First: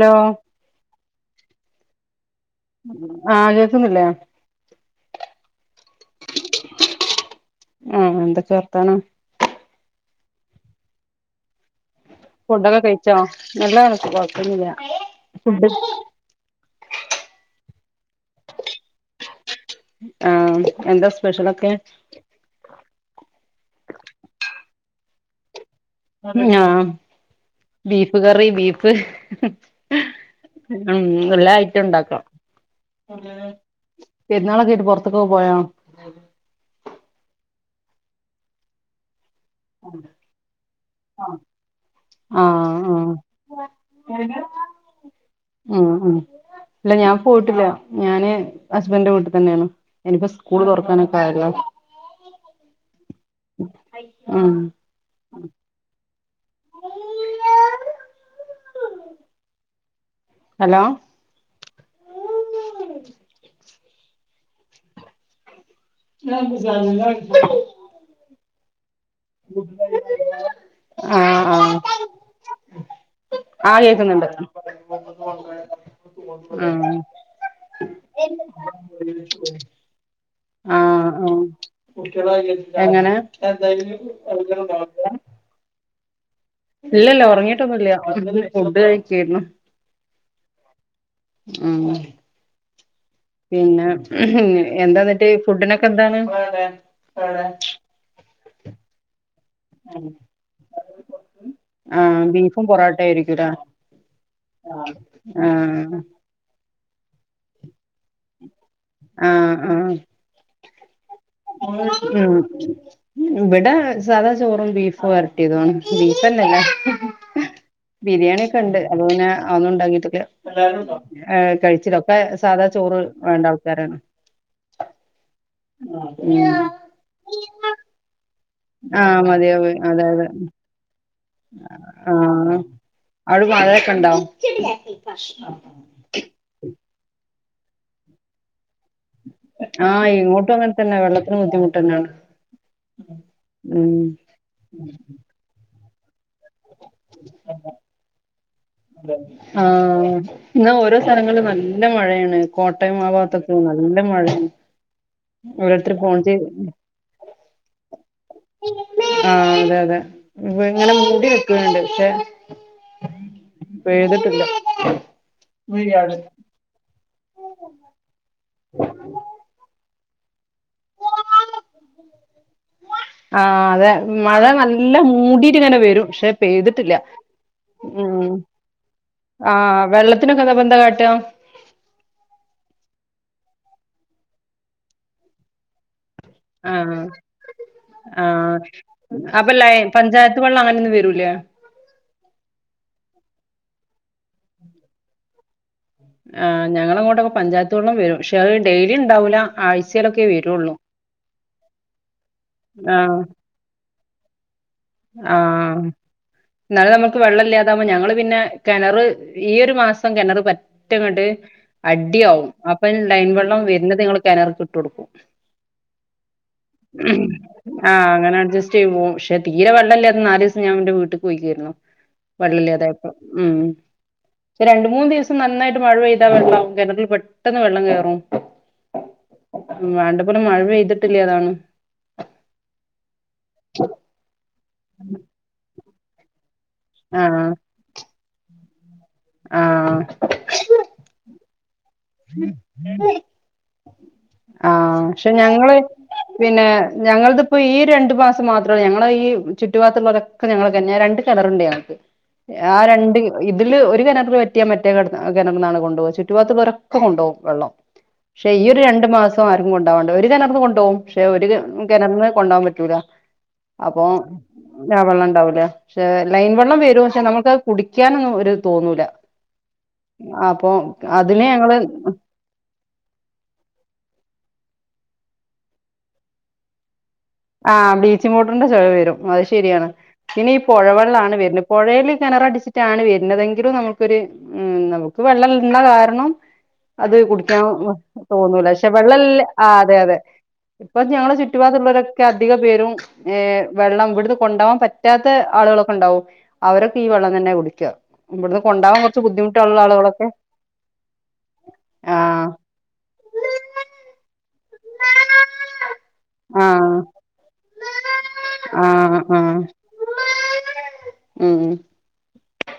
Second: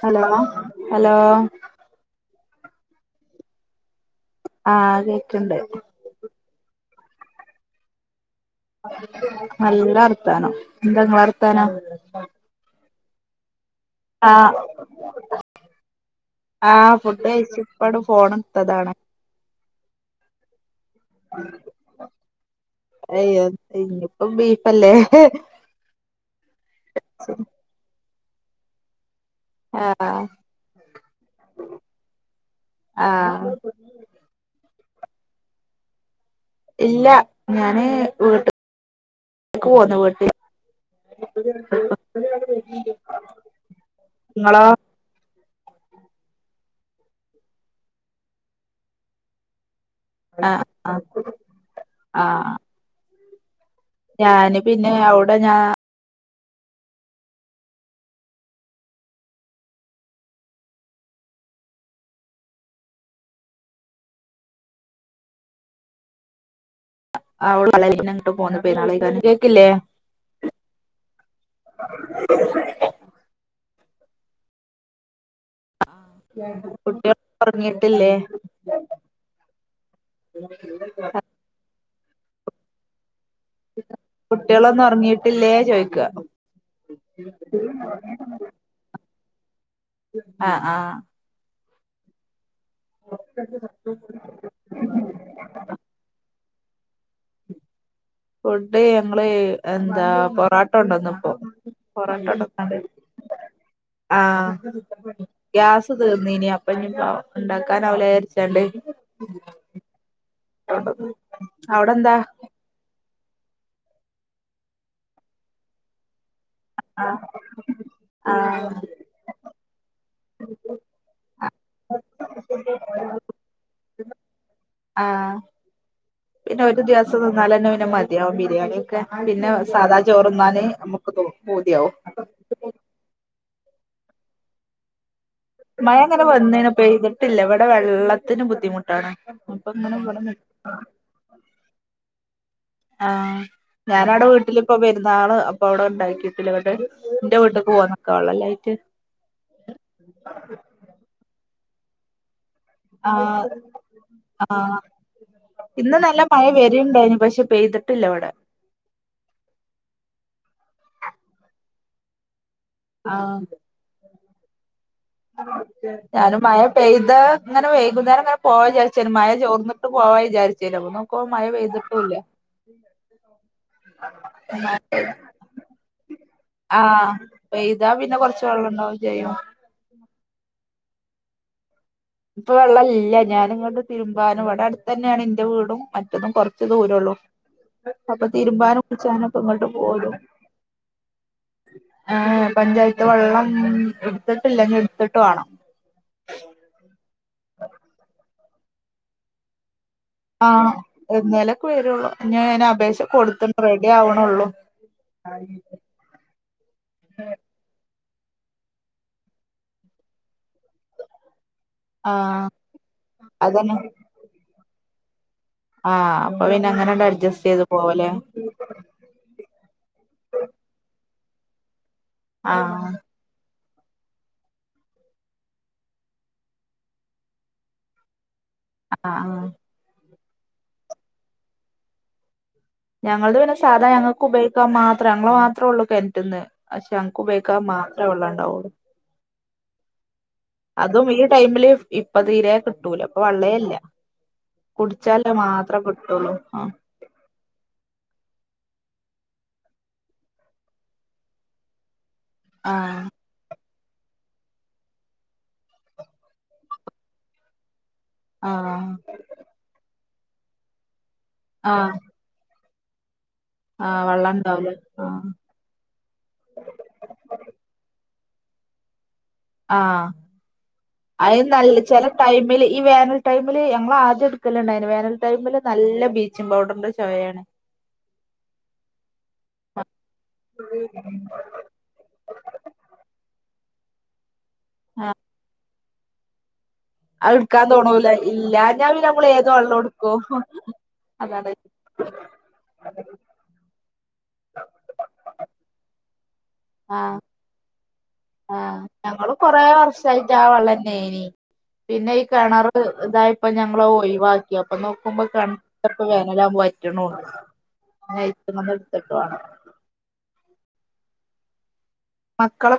Hello hello ആ കേക്കുന്നില്ലേ ആ കേക്കുണ്ട് ആഹ എന്തൊക്ക നല്ല വർത്താനം വർത്താനോ എന്താ വർത്താനം ഫുഡൊകെ കഴിച്ചാ നല്ല കണക്ക് ആഹ് കൊടുക്കുന്നില്ല ഫുഡ് ഇപ്പണ് ഫോണെട്ത്തതാണെ ആഹ് എന്താ സ്പെഷ്യലൊക്കെ അയ്യ ഇനീപ്പം ബീഫല്ലേ [inaudible] ഞാ ബീഫ് ബീഫ്കറി ബീഫ് ആഹ് ഉം നല്ല ഐറ്റം ഉണ്ടാക്കണം ആഹ് പെരുന്നാളൊകെയാട്ട് പുറത്ത് ക്കെ പോയാണ് ഇല്ല ഞാന് വീട്ടു എക്ക് പോന്ന വീട്ടിൽ ആഹ് ആഹ് നിങ്ങളാ ഉ ഇല്ല ഞാൻ പോയിട്ടില്ല ഞാന് ഹസ്ബൻഡന്റെ വീട്ടിൽ തന്നെയാണ് എനിപ്പോ സ്കൂള് ആഹ് ആഹ് തുറക്കാനൊക്കെ ആയല്ലോ ആഹ് ഞാന് പിന്നെ അവിടെ ഞാ..... അ [unintelligible] ഹലോ ആ [unintelligible] [unintelligible] പെര്ന്നാള് ആ ആ ആ കേ ക്ന്ന്ണ്ട് കുട്ടി [inaudible] ള് ഒറങ്ങീട്ടില്ലേ ആഹ് ആ എങ്ങനെ കുട്ടികളൊന്നും ഒറങ്ങീട്ടില്ലേ ചോയി ക്ക ഇല്ലല്ല ഒറങ്ങീട്ടൊന്നുല്ല ഫുഡ് കഴിക്കേ ര്ന്നു ആഹ് ആഹ് ആ പിന്നെ എന്താന്നിട്ട് ഫുഡിനൊക്കെ എന്താണ് ആണ ഫുഡ് ഞങ്ങള് എന്താ പൊറോട്ട കൊണ്ടോന്ന്പ്പം ആഹ് ബീഫും പൊറോട്ടണ്ടോന്നാണ്ട് പൊറോട്ടയും ആയിരിക്കൂലേ ആ ഗ്യാസ് തീർന്നീനി അ പ്പഞ്ഞിപ്പോ ണ്ടാ ആ ആ കൊണ്ടെന്ന് ഉം ഇവിടെ സാദാ ചോറും ബീഫു വരട്ടിയതു ആണ് ബീ ഫന്നല്ലേ ആഹ് ബിരിയാണി ഒക്കെ ആഹ് ഉണ്ട് അപ്പോ പിന്നെ ഒന്നും ഉണ്ടാക്കിട്ടില്ല ഏ കഴിച്ചിലൊക്കെ സാധാ ചോറ് വേണ്ട ആൾക്കാരാണ് ആ ഉം പിന്നെ ഒരു ദിവസം തിന്നാലന്നെ പിന്നെ മതിയാ [inaudible] ത്യാവീക്കെ ആഹ് പിന്നെ മതിയാവും സാദാ അതെ ചോറ് അതെ ന്നാന് പൂതിയാവും അടെ മഴെക്കെണ്ടോ മഴ ഇങ്ങനെ വന്ന്ണ് പെയ്തിട്ടില്ല ഇവിടെ വെള്ളത്തിന് ബുദ്ധിമു ആ ഇങ്ങോട്ടും അങ്ങൻ തന്നെ വെള്ളത്തിന് ബുദ്ധിമുട്ടന്നാണ് ആ ഞാനവിടെ വീട്ടിലിപ്പൊ പെരുന്നാള് അപ്പൊ അവിടെ [unintelligible] ഇല്ല ഇവിടെ ഇന്റെ വീട്ടീക്ക് പോന്നക്ക വെള്ളല്ലായി ആ ഇന്ന ഓരോ സ്ഥലങ്ങളുംനല്ല നല്ല മഴയാണ് കോട്ടയം ആ ഭാഗത്തൊക്കെ നല്ല മഴയാണ് ആ ഓരോരുത്തർ ഇന്ന് ഫോൺ നല്ല മഴ വരീണ്ടായിന് പക്ഷെ പെയ്തിട്ട [unintelligible] ഇല്ലെവിടെ ആ അതെ അതെ ഇവെ ഇങ്ങനെ മൂടി നികീണ്ട് പക്ഷെ ആഹ് പെയ്തിട്ടില്ല ഞാനും മഴ പെയ്ത ഇങ്ങനെ വൈകുന്നേരം ഇങ്ങനെ പോവാ വിചാരിച്ചന് മഴ ചോർന്ന് പോവാ ജായി [unintelligible] നോക്കുംബോ മഴ പെയ്തിട്ടൂല്ല ആഹ് അതെ മഴ നല്ല മൂടിട്ട് ഇങ്ങനെ വരും പക്ഷെ ആ പെയ്തിട്ടില്ല പെയ്താ പിന്നെ ഉം കൊറച്ച് വെള്ളംണ്ടാവും ചെയ്യും തിന് കാട്ട ഇപ്പൊ വെള്ളം ഇല്ല ഞാന ഇങ്ങണ്ട് തിരുമ്പാനും ഇവിടെ അടുത്ത് തന്നെയാണ് എന്റെ വീടും [unintelligible] കുറച്ച് ആഹ് ദൂരള്ളൂ അപ്പൊ ആഹ് തിരുമ്പാനും കുളിച്ചാനുംഒക്കെ അപ്പൊ ഇങ്ങട്ട് ലൈ പോരും പഞ്ചായത്ത് വെള്ളം അങ്ങനെയൊന്നും വരൂലേ എപഞ്ചായത്ത് വെള്ളം ഉംഎടുത്തിട്ടില്ല ഇനിഎടുത്തിട്ട് വേണം ആ ഞങ്ങളങ്ങോട്ടൊ പഞ്ചായത്ത് വെള്ളം വരും പക്ഷെ അത് ഡെയിലി ഉണ്ടാവില്ല ആഴ് ആഎന്നേലേക്കെ വരുള്ളൂ ഞെ അയിനെ അപേക്ഷ കൊടുത്തത്രെ [unintelligible] ആവണള്ളൂ ആ ന്നാള് നമുക്ക് വെള്ളല്ലാതാവുമ്പോ ഞങ്ങള് പിന്നെ കിണറ് ഈയൊരു മാസം കിണറ് പറ്റങ്ങണ്ട് ആഹ് അടിയാവും അപ്പം ലൈൻ വെള്ളം അതന്നെ വരുന്നത് നങ്ങൾ കിണർകി ഇട്ടെടുക്കും ആഹ് അപ്പൊ പിന്നെ അങ്ങനെണ്ട് അഡ്ജസ്റ്റ് ചെയ്ത് ആ പോവല്ലേ അങ്ങനെ അഡ്ജസ്റ്റ് ചെയ്യ് പോവും പക്ഷേ തീരെ വെള്ളല്ലാതെനാല് ദിവസം ഞാനെന്റെ വീട്ട് പോയി കേരുന്നു ആഹ് വള്ളല്ലാതായപ്പം ഉം ക്ഷെ രണ്ട് മൂന്നു ദിവസം നന്നായിട്ട് മഴ പെയ്ത വെള്ളം ആവും കിണറ്റിൽ പെട്ടെന്ന് വെള്ളം കേറും. അ അ ഇവിടെ മഴ പെയ്തിട്ടില്ല്യ അതാണ് ഞങ്ങൾത് പിന്നെ സാധാ ഞങ്ങക്ക് ഉപയോഗി ക്കാൻ മാത്രം ഞങ്ങള് മാത്രോ ള്ളൂ കിണറ്റ്ന്ന്. പക്ഷെ ഞങ്ങക്ക് ഉപയോഗിക്കാൻ മാത്രം ഉള്ളതാണ് ഓ ആ അതും ഈ ടൈമില് ഇ പ്പ തീരെ കിട്ടൂല ഇപ്പ വള്ളേ ഇ ഇല്ല ആ പക്ഷെ കുടിച്ചാലേ ഞങ്ങള് മാത്രം കിട്ടുള്ളൂ പിന്നെ ആഹ് ഞങ്ങളുടേത്‌ ഇപ്പം ഈ രണ്ടു മാസം മാ ത്രോള്ളൂ ഞങ്ങടെ ഈ ചുറ്റുഭാഗത്തുള്ളോരോക്കെ ഞങ്ങൾതെന്നെയ രണ്ട് കിണറുണ്ട് ഞങ്ങക്ക് ആ ആഹ് രണ്ട് ഇ ഇതില് ഒരു കിണറ് പറ്റിയാൽ മറ്റേ കി കിണർന്നാണ് കൊണ്ടോവ ചുറ്റുഭാഗത്ത് ഉള്ളോരോക്കെ കൊണ്ടോവും വെള്ളം പക്ഷെ ഈ ഒരു ആഹ് രണ്ടു മാ കൊണ്ടോവാണ്ട് ഒരു കിണറീന്ന് കൊണ്ടോവും. പക്ഷെ ഒരു ആഹ് കിണറീന്ന് കൊണ്ടോവാൻ പ റ്റൂല ആഹ് അപ്പൊ വെള്ളം ഉണ്ടാവൂല ഞ ആഹ് വെള്ളം ഇണ്ടാവൂല പക്ഷെ ലൈൻ വെള്ളം വരും പക്ഷെ നമുക്കത് കുടിക്കാനൊന്നും ഇത് തോന്നൂല ആ അപ്പൊ അത് അതിന് ഞങ്ങള് നല്ല ചില ടൈമില് ഈ വേനൽ ടൈമില് ഞങ്ങളാദ്യം എടു ക്കല് ഉണ്ടായിന് വേനൽ ടൈമില് നല്ല ബീച്ചും പൗഡർൻ്റെ ആ ബ്ലീച്ചിംഗ് പൗഡറിന്റെ ചൊവ വരും അത് ശരിയാണ് ഇനി ഈ പൊഴ വെള്ളാണ് വരുന്നത് പൊഴേല് കിണർ അടിച്ചിട്ടാണ് വരുന്നതെ ങ്കില് നമുക്കൊരു ഉം ആഹ് നമുക്ക് വെള്ളം [unintelligible] കാ രണം അത് കുടിക്കാൻ എടുക്കാൻ തോണൂല തോന്നൂല ഇല്ലാഞ്ഞാ പക്ഷെ പിന്നെ വെള്ളം നമ്മൾ ഇല്ല ഏത് ആ വെള്ളം അതെ അതെ എടുക്കും ഇപ്പം ഞങ്ങടെ അതാണ് ചുറ്റുഭാഗത്തുള്ളോരൊ വരും ഏ വെള്ളം ഇവിടുന്ന് കൊണ്ടോവാൻ പറ്റാത്ത ആളുകളൊക്കെ ഉ ണ്ടാവും അവരൊക്കെ ഈ വെള്ളം തന്നെയാ കുടിക്ക ആ ഞങ്ങള് കൊറെ വർഷായിട്ട് ആ വെള്ളം നേനി പിന്നെ ഈ ആഹ് കിണറ് ഇതായപ്പ ഞങ്ങള് ഒഴിവാ ക്കി അപ്പൊ നോക്കുമ്പോ കണ്ടപ്പ വേനലാ ആഹ് വറ്റണുള്ളൂ അന്ന് ആഹ് ആഹ് [unintelligible] ഉം ഉം മക്കള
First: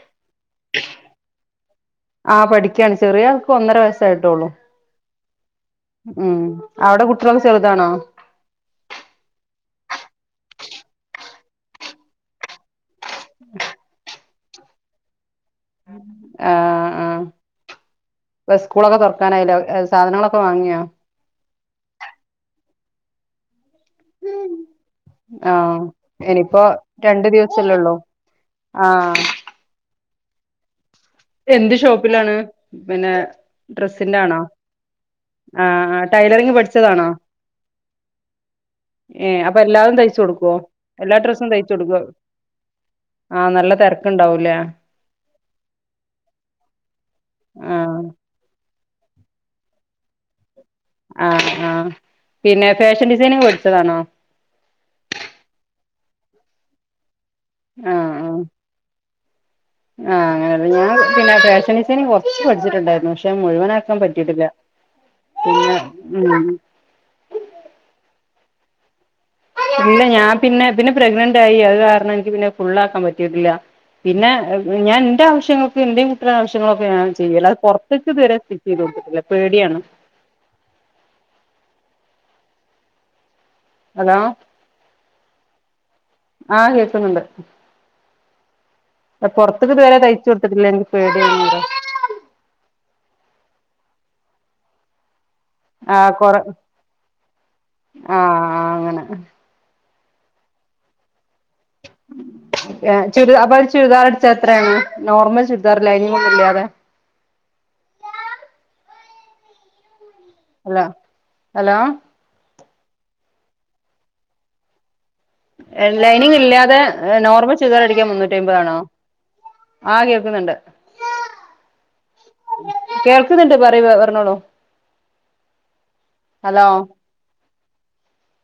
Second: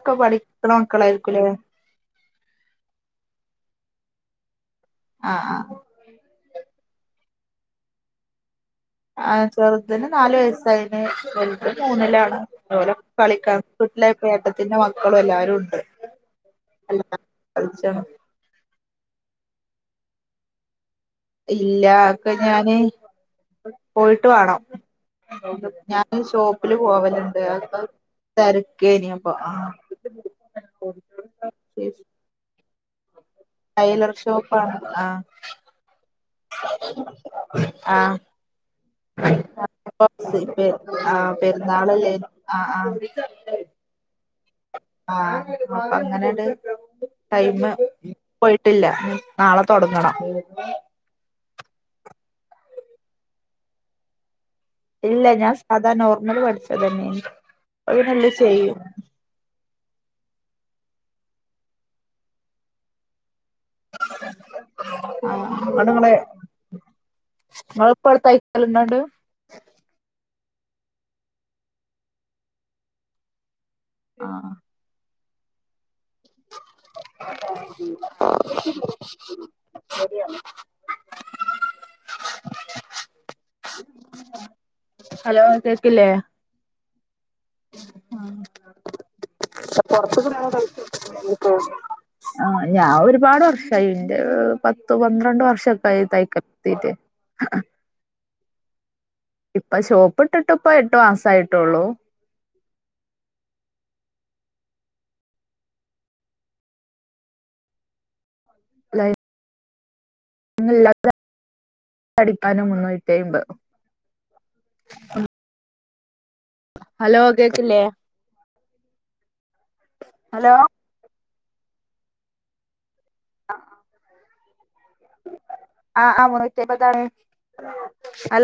ആ പഠിക്കയാണ് ചെറിയ ആൾക്ക് ഒന്നര വയസ് ആയിട്ടോളൂ ആഹ് ആഹ് ഉം അവിടെ കുട്ടികളെക്കെ ചെറുതാണോ ആ ചെറുതിന് നാലു വയസ്സായിന് വലുത് മൂന്നിലാണ് കളിക്കാം കുട്ട ഏട്ടത്തിന്റെ മക്കളും എല്ലാവരും ആഹ കളിച്ചാണ് ആ സ്കൂളൊക്കെ തുറക്കാനായില്ലേ സാധനങ്ങളൊക്കെ വാങ്ങിയാ ഇല്ല അതെക്കെ ഞാന് പോയിട്ട് വേണം ആഹ് ഞാൻ ഇനിയിപ്പോ ഷോപ്പില് രണ്ടു പോവലുണ്ട് ദിവസല്ലേ അപ്പ ഉള്ളൂ തിരക്കേന ആഹ് അപ്പൊ ആ [inaudible] എന്ത് ഷോപ്പിലാണ് പിന്നെ ടൈലർ ഡ്രസ്സിന്റെ ആണോ ഷോപ്പാ ആഹ് ആഹ് ആഹ് ടൈലറിങ് ആ ആഹ ഏ അപ്പൊ എല്ലാവർക്കും തയ്ച്ചു കൊടുക്കുവോ എല്ലാ ആഹ് ഡ്രസ്സും തയ്ച്ചു കൊടുക്കുവോ പെരുന്നാളല്ലേ ആഹ നല്ല തിരക്കുണ്ടാവും ആഹ അങ്ങനെ ടൈയിമ് ആഹ് പോയി ട്ടില്ല നാളെ തുടങ്ങുവാ ആഹ ആ പിന്നെ ഫാഷൻ ഡിസൈനിങ് പടിച്ചതാണോ ഇല്ല ഞാൻ സാധാണ നോർമൽ പഠിച്ചത് തന്നെയാണ് അത് ആഹ് കണ്ട് ആഹ് ചെയ്യും ആഹ് അങ്ങനെയ ഞാൻ പിന്നെ ഫാഷൻ ഡിസൈനിംഗ് കുറച്ച് പഠിച്ചിട്ടുണ്ടായിരുന്നു പക്ഷെ മുഴുവന് ആക്കാൻ പറ്റിട്ടില്ല ആഹ് ഇങ്ങട്ട് ഇങ്ങള് പിന്നെ ഇങ്ങള് എലനട് ഇല്ല ഞാൻ പിന്നെ പിന്നെ പ്രെഗ്നന്റ് ആയി അത് കാരണം എനിക്ക് പിന്നെ ഫുൾ ആക്കാൻ പറ്റിയിട്ടില്ല പിന്നെ ആഹ് ഞാൻ എന്റെ ആവശ്യം ങ്ങ [unintelligible] എന്റെ ആവശ്യങ്ങളൊക്കെ ഞാൻ ചെയ്യല്ല അത് പുറത്തേക്ക് ഇതുവരെ സ്റ്റിച്ച് ചെയ്ത കൊടുത്തട്ടില്ല പേടിയാണ് ഹലോ ഹലോ കേക്കില്ലേ ആഹ് [inaudible] പുറത്തേക്ക് ഇതുവരെ തയ്ച്ചു കൊടുത്തിട്ടില്ല എനിക്ക് പേടിയാണ് ആ ഞാൻ ഒരുപാട് വർഷ ഷൈന്റെ പത്ത് പന്ത്രണ്ട ഷക്കായി ആഹ് കൊറ തൈകലോടത്തീട്ട് ആ അങ്ങനെ ഇപ്പൊ ഷോപ്പ് ഇട്ടിട്ട് ഇപ്പ എട്ടു മാസായിട്ട [unintelligible] ചുരി അപ്പ ചുരിദാർടു എത്രയാണ് നോർമൽ ചുരിദാർ ലൈനിങ്ങൊന്നുംല്ലാതെ ഹലോ ല്ലാതെ ഹലോ അടിക്കാനും മുന്നൂറ്റമ്പത് [unintelligible] എ ലൈ ല്ലാതെ നോർമൽ കേക്കില്ലേ ചുരിദാറടിക്കാ മുന്നൂറ്റിമ്പതാണോ ആ കേക്കുന്നുണ്ട് ഹലോ [unintelligible] കേൾക്കുന്നുണ്ട് പറയ പറഞ്ഞോളു ആ ആ [inaudible] [unintelligible] ഹലോ [unintelligible]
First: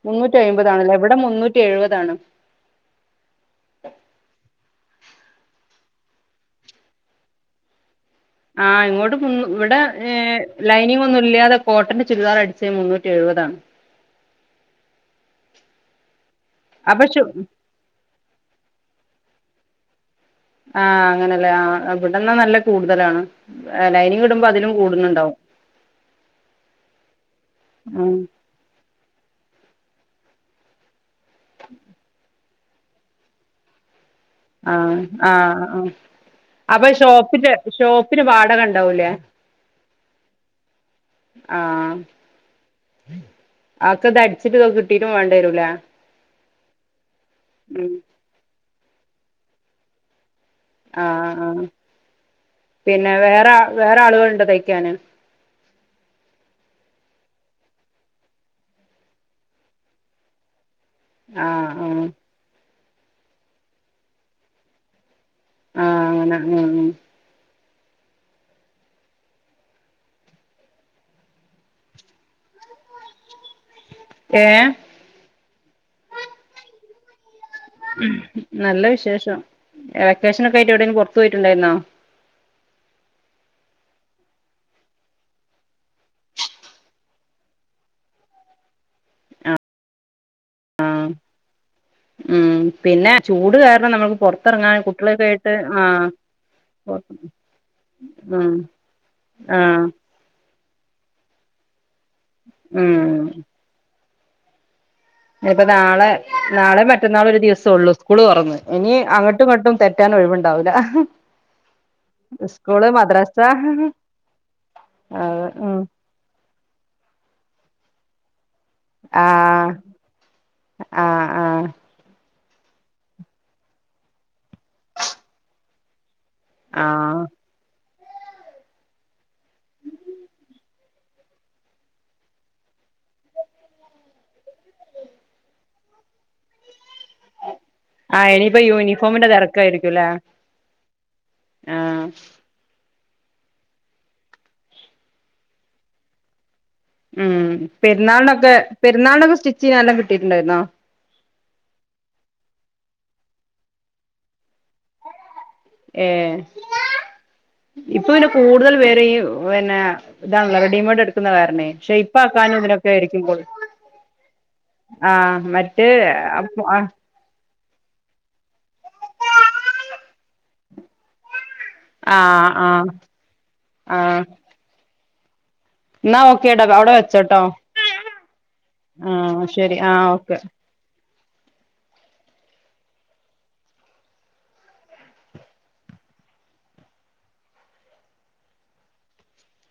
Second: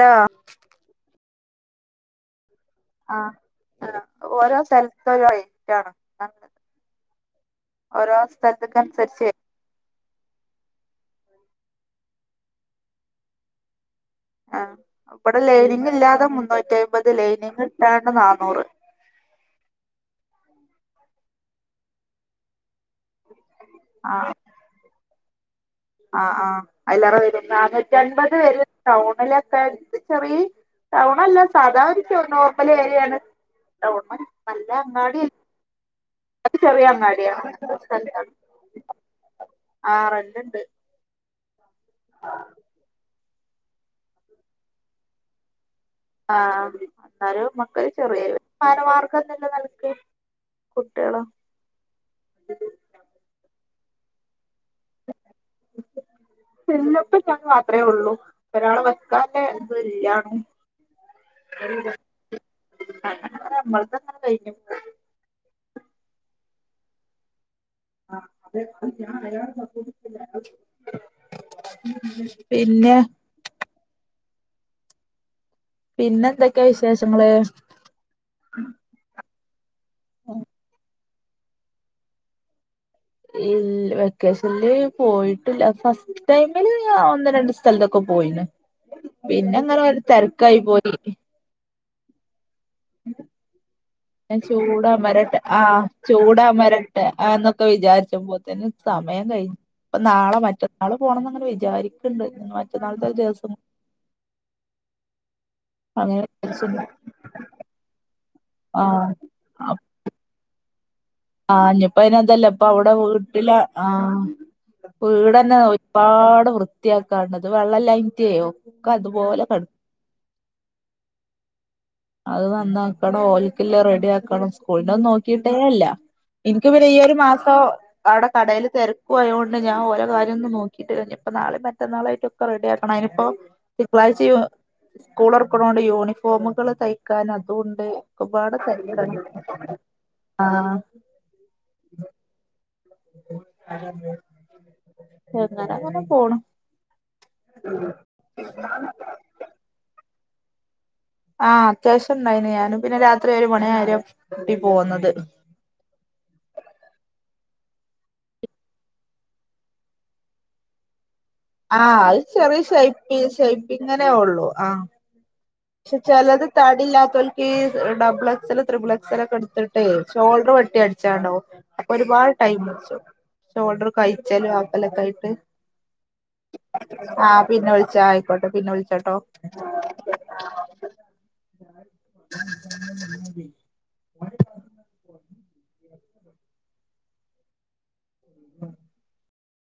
മുന്നൂറ്റി അമ്പതാണല്ലോ ഇവിടെ മുന്നൂറ്റി റ്റി എഴുപതാണ് ആ ഓരോ സ്ഥ രോ റൈറ്റാണ് ആ ഇങ്ങോട്ട് ഇവിടെ ലൈനിങ്ങൊന്നു ഇല്ലാതെ കോട്ടന്റെ ചുരിദാർ അടിച്ച മുന്നൂറ്റി എഴുപതാണ് ആ അവിടെ ലേരിങ് ഇല്ലാതെ മു അപ്പൊ നൂറ്റിമ്പത് ഷു ലൈനിങ് ഇട്ടാണ്ട് നാന്നൂറ് ആഹ് അങ്ങനല്ലേ ആ ഇവിടന്ന ന കൂടുതലാണ് ലൈനിങ് ഇടുമ്പോൾ അതിലും കൂടുന്നുണ്ടാവും ആ ആഐലേറെ വരു നനൂറ്റി ഉം അൻപത് വെരും ടൗണില [inaudible] [unintelligible] ടൗണല്ല സാധാരു [inaudible] ഏരിയാണ് ടൗണി- ആ ആ ആ അത് ചെറിയ അപ്പൊ അങ്ങാടിയാണ് ഷോപ്പിന്റെ ഷോപ്പിന് വാടകണ്ടാവൂലേ ആ റന്റ് ഇണ്ട് ഉ [unintelligible] ആഹ ആക്ക അത് അടിച്ചിട്ട്തൊ കിട്ടിട്ട് പോകേണ്ടിരൂലേ ആ അ എന്നാലും മക്ക ചെറിയ മഗ ക്കല്ല നനക്ക് ആഹ ആ പിന്നെ വേറെ വേറെ ആള്കള്ണ്ടോ തയ്ക്കാന് ചെല്ലപ്പോ ഞാൻ മാത്രേ ഒള്ളൂ ഒരാളെ വെക്കാല്ലേ ത് ഇല്ലാണും ആഹ് ആഹ് അങ്ങനെ നമ്മൾത്തങ്ങനെ കഴിഞ് പോ ആഹ് അങ്ങനെ ഉം ഉം പിന്നെ ഏഹ് പിന്നെന്തൊക്കെയാ വിശേഷങ്ങള് നല്ല വിശേഷം വക്കേഷനൊക്കെ ആയിട്ട് എവിടെങ്കിലും പോ പോയിട്ടുണ്ടായിരുന്നോ ഇ വെക്കേഷനില് പോയിട്ടില്ല ഫസ്റ്റ് ടൈമില് ഒന്ന് രണ്ട് സ്ഥലത്തൊക്കെ പോയിന് പിന്നെ അങ്ങനെ തെര- ക്കായ് പോയി ആഹ് ഉം പിന്നെ ചൂട് കാരണം നമ്മള് ന്നെ ചൂടമരട്ടെ ആഹ് ചൂടമരട്ടെ ആന്നൊക്കെ വിചാരിച്ച ഉം പോത്തേന് സമയം കഴിഞ്ഞു ആഹ് ഇപ്പ നാളെ മറ്റന്നാള് പോണംന്നങ്ങനെ വിചാരിക്ക്- ഇണ്ട് മറ്റന്നാൾത്തെ ഉം ദിവസം ഇനിപ്പ നാളെ അങ്ങനെ നാളെ വിചാരിച്ചിണ്ട് മറ്റന്നാള് ഒരു ദിവസൊള്ളൂ സ്കൂള് തൊറന്ന് ഇനി അങ്ങട്ടും ആഹ് ഇങ്ങട്ടും തെറ്റാന് ഒഴിവ്ണ്ടാവ് അതാ ആഹ് ഇഞ്ഞിപ്പയ്നന്തല്ലേ ഇപ്പൊ അവ്ടെ ഓര് മദ്രസ ഇക്കില്ല ആഹ് ആഹ് വീടന്നെ ഉം ഒര്പാട് വൃത്തിയാക്കാണം അത് വെള്ളല്ലയ്റ്റേയോ ആഹ് ആഹ് ആഹ് അത് നന്നാക്കണം ഓൽക്കില്ലെ റെഡി ആക്കണം സ്കൂളിന്റെ ഒന്നും നോക്കിട്ടേല്ല ഇൻക്ക് പിന്നെ ഈ ഒരു ആഹ് മാസോ അവിടെ കടയില് തെരക്കും ആയോണ്ട് ഞാൻ ഓലെ കാര്യം ഒന്നും നോക്കിട്ട് ഇല്ല ഇനിപ്പം നാളെ മറ്റന്നാളായിട്ടൊക്കെ റെഡിയാക്കണം അയ്നിപ്പോ തിങ്കളാഴ്ച യൂ സ്കൂളൊറക്ക്ണോണ്ട് യൂണിഫോമുകള് ക്കാൻ അതൂണ്ട് ആഹ് ഒക്കെപ്പാടെ ഇനിയിപ്പോ തെരക്കാണ് യൂണിഫോമിന്റെ തെരക്കായിരിക്കുംല്ലേ ആഹ് ആഹ് എന്നര അങ്ങനെ പോണ് ഉം പെരുന്നാളിനൊക്കെ പെരുന്നാളിനൊക്കെ സ്റ്റിച്ച് ചെയ്യാൻ നല്ലോ കിട്ട് ട്ടിട്ടുണ്ടായിരുന്നോ ആഹ് അത്യാവശ്യം ഉണ്ടായിനി ഞാന് പിന്നെ രാത്രി ഒരു മണി ആയേര പൂട്ടി പോന്നത് ഏ ഇപ്പൊ പിന്നെ കൂടുതൽ പേര് പിന്നെ ഇതാണല്ലോ റെഡിമെയ്ഡ് എട്ക്ക ആ അത് ചെറിയ ഷെയ്പ്പി കൊ ഷെയ്പ്പിങ്ങനെ ഉള്ളു ആ ആഹ് മറ്റേ ക്ഷെ ചെലത് ആഹ് ആഹ് തടില്ലാത്തോൽ ഈ ഡബിള് എക്സല് ത്രിബിൾ എക്സല് എടുത്തിട്ടേയ് ഷോൾഡർ വെട്ടി അടിച്ചാണ്ടാവും അപ്പൊ ഒരുപാട് ടൈം ആഹ് വച്ചോ ഷോൾഡർ ആഹ് കഴിച്ചാലും ആക്കലൊ കൈ എന്നാ ഓക്കേടാ അവിടെ ആ വെച്ചോട്ടോ പിന്നെ വിളിച്ചാ ആയിക്കോട്ടെ പിന്നെ വിളിച്ചാട്ടോ. ക ഉം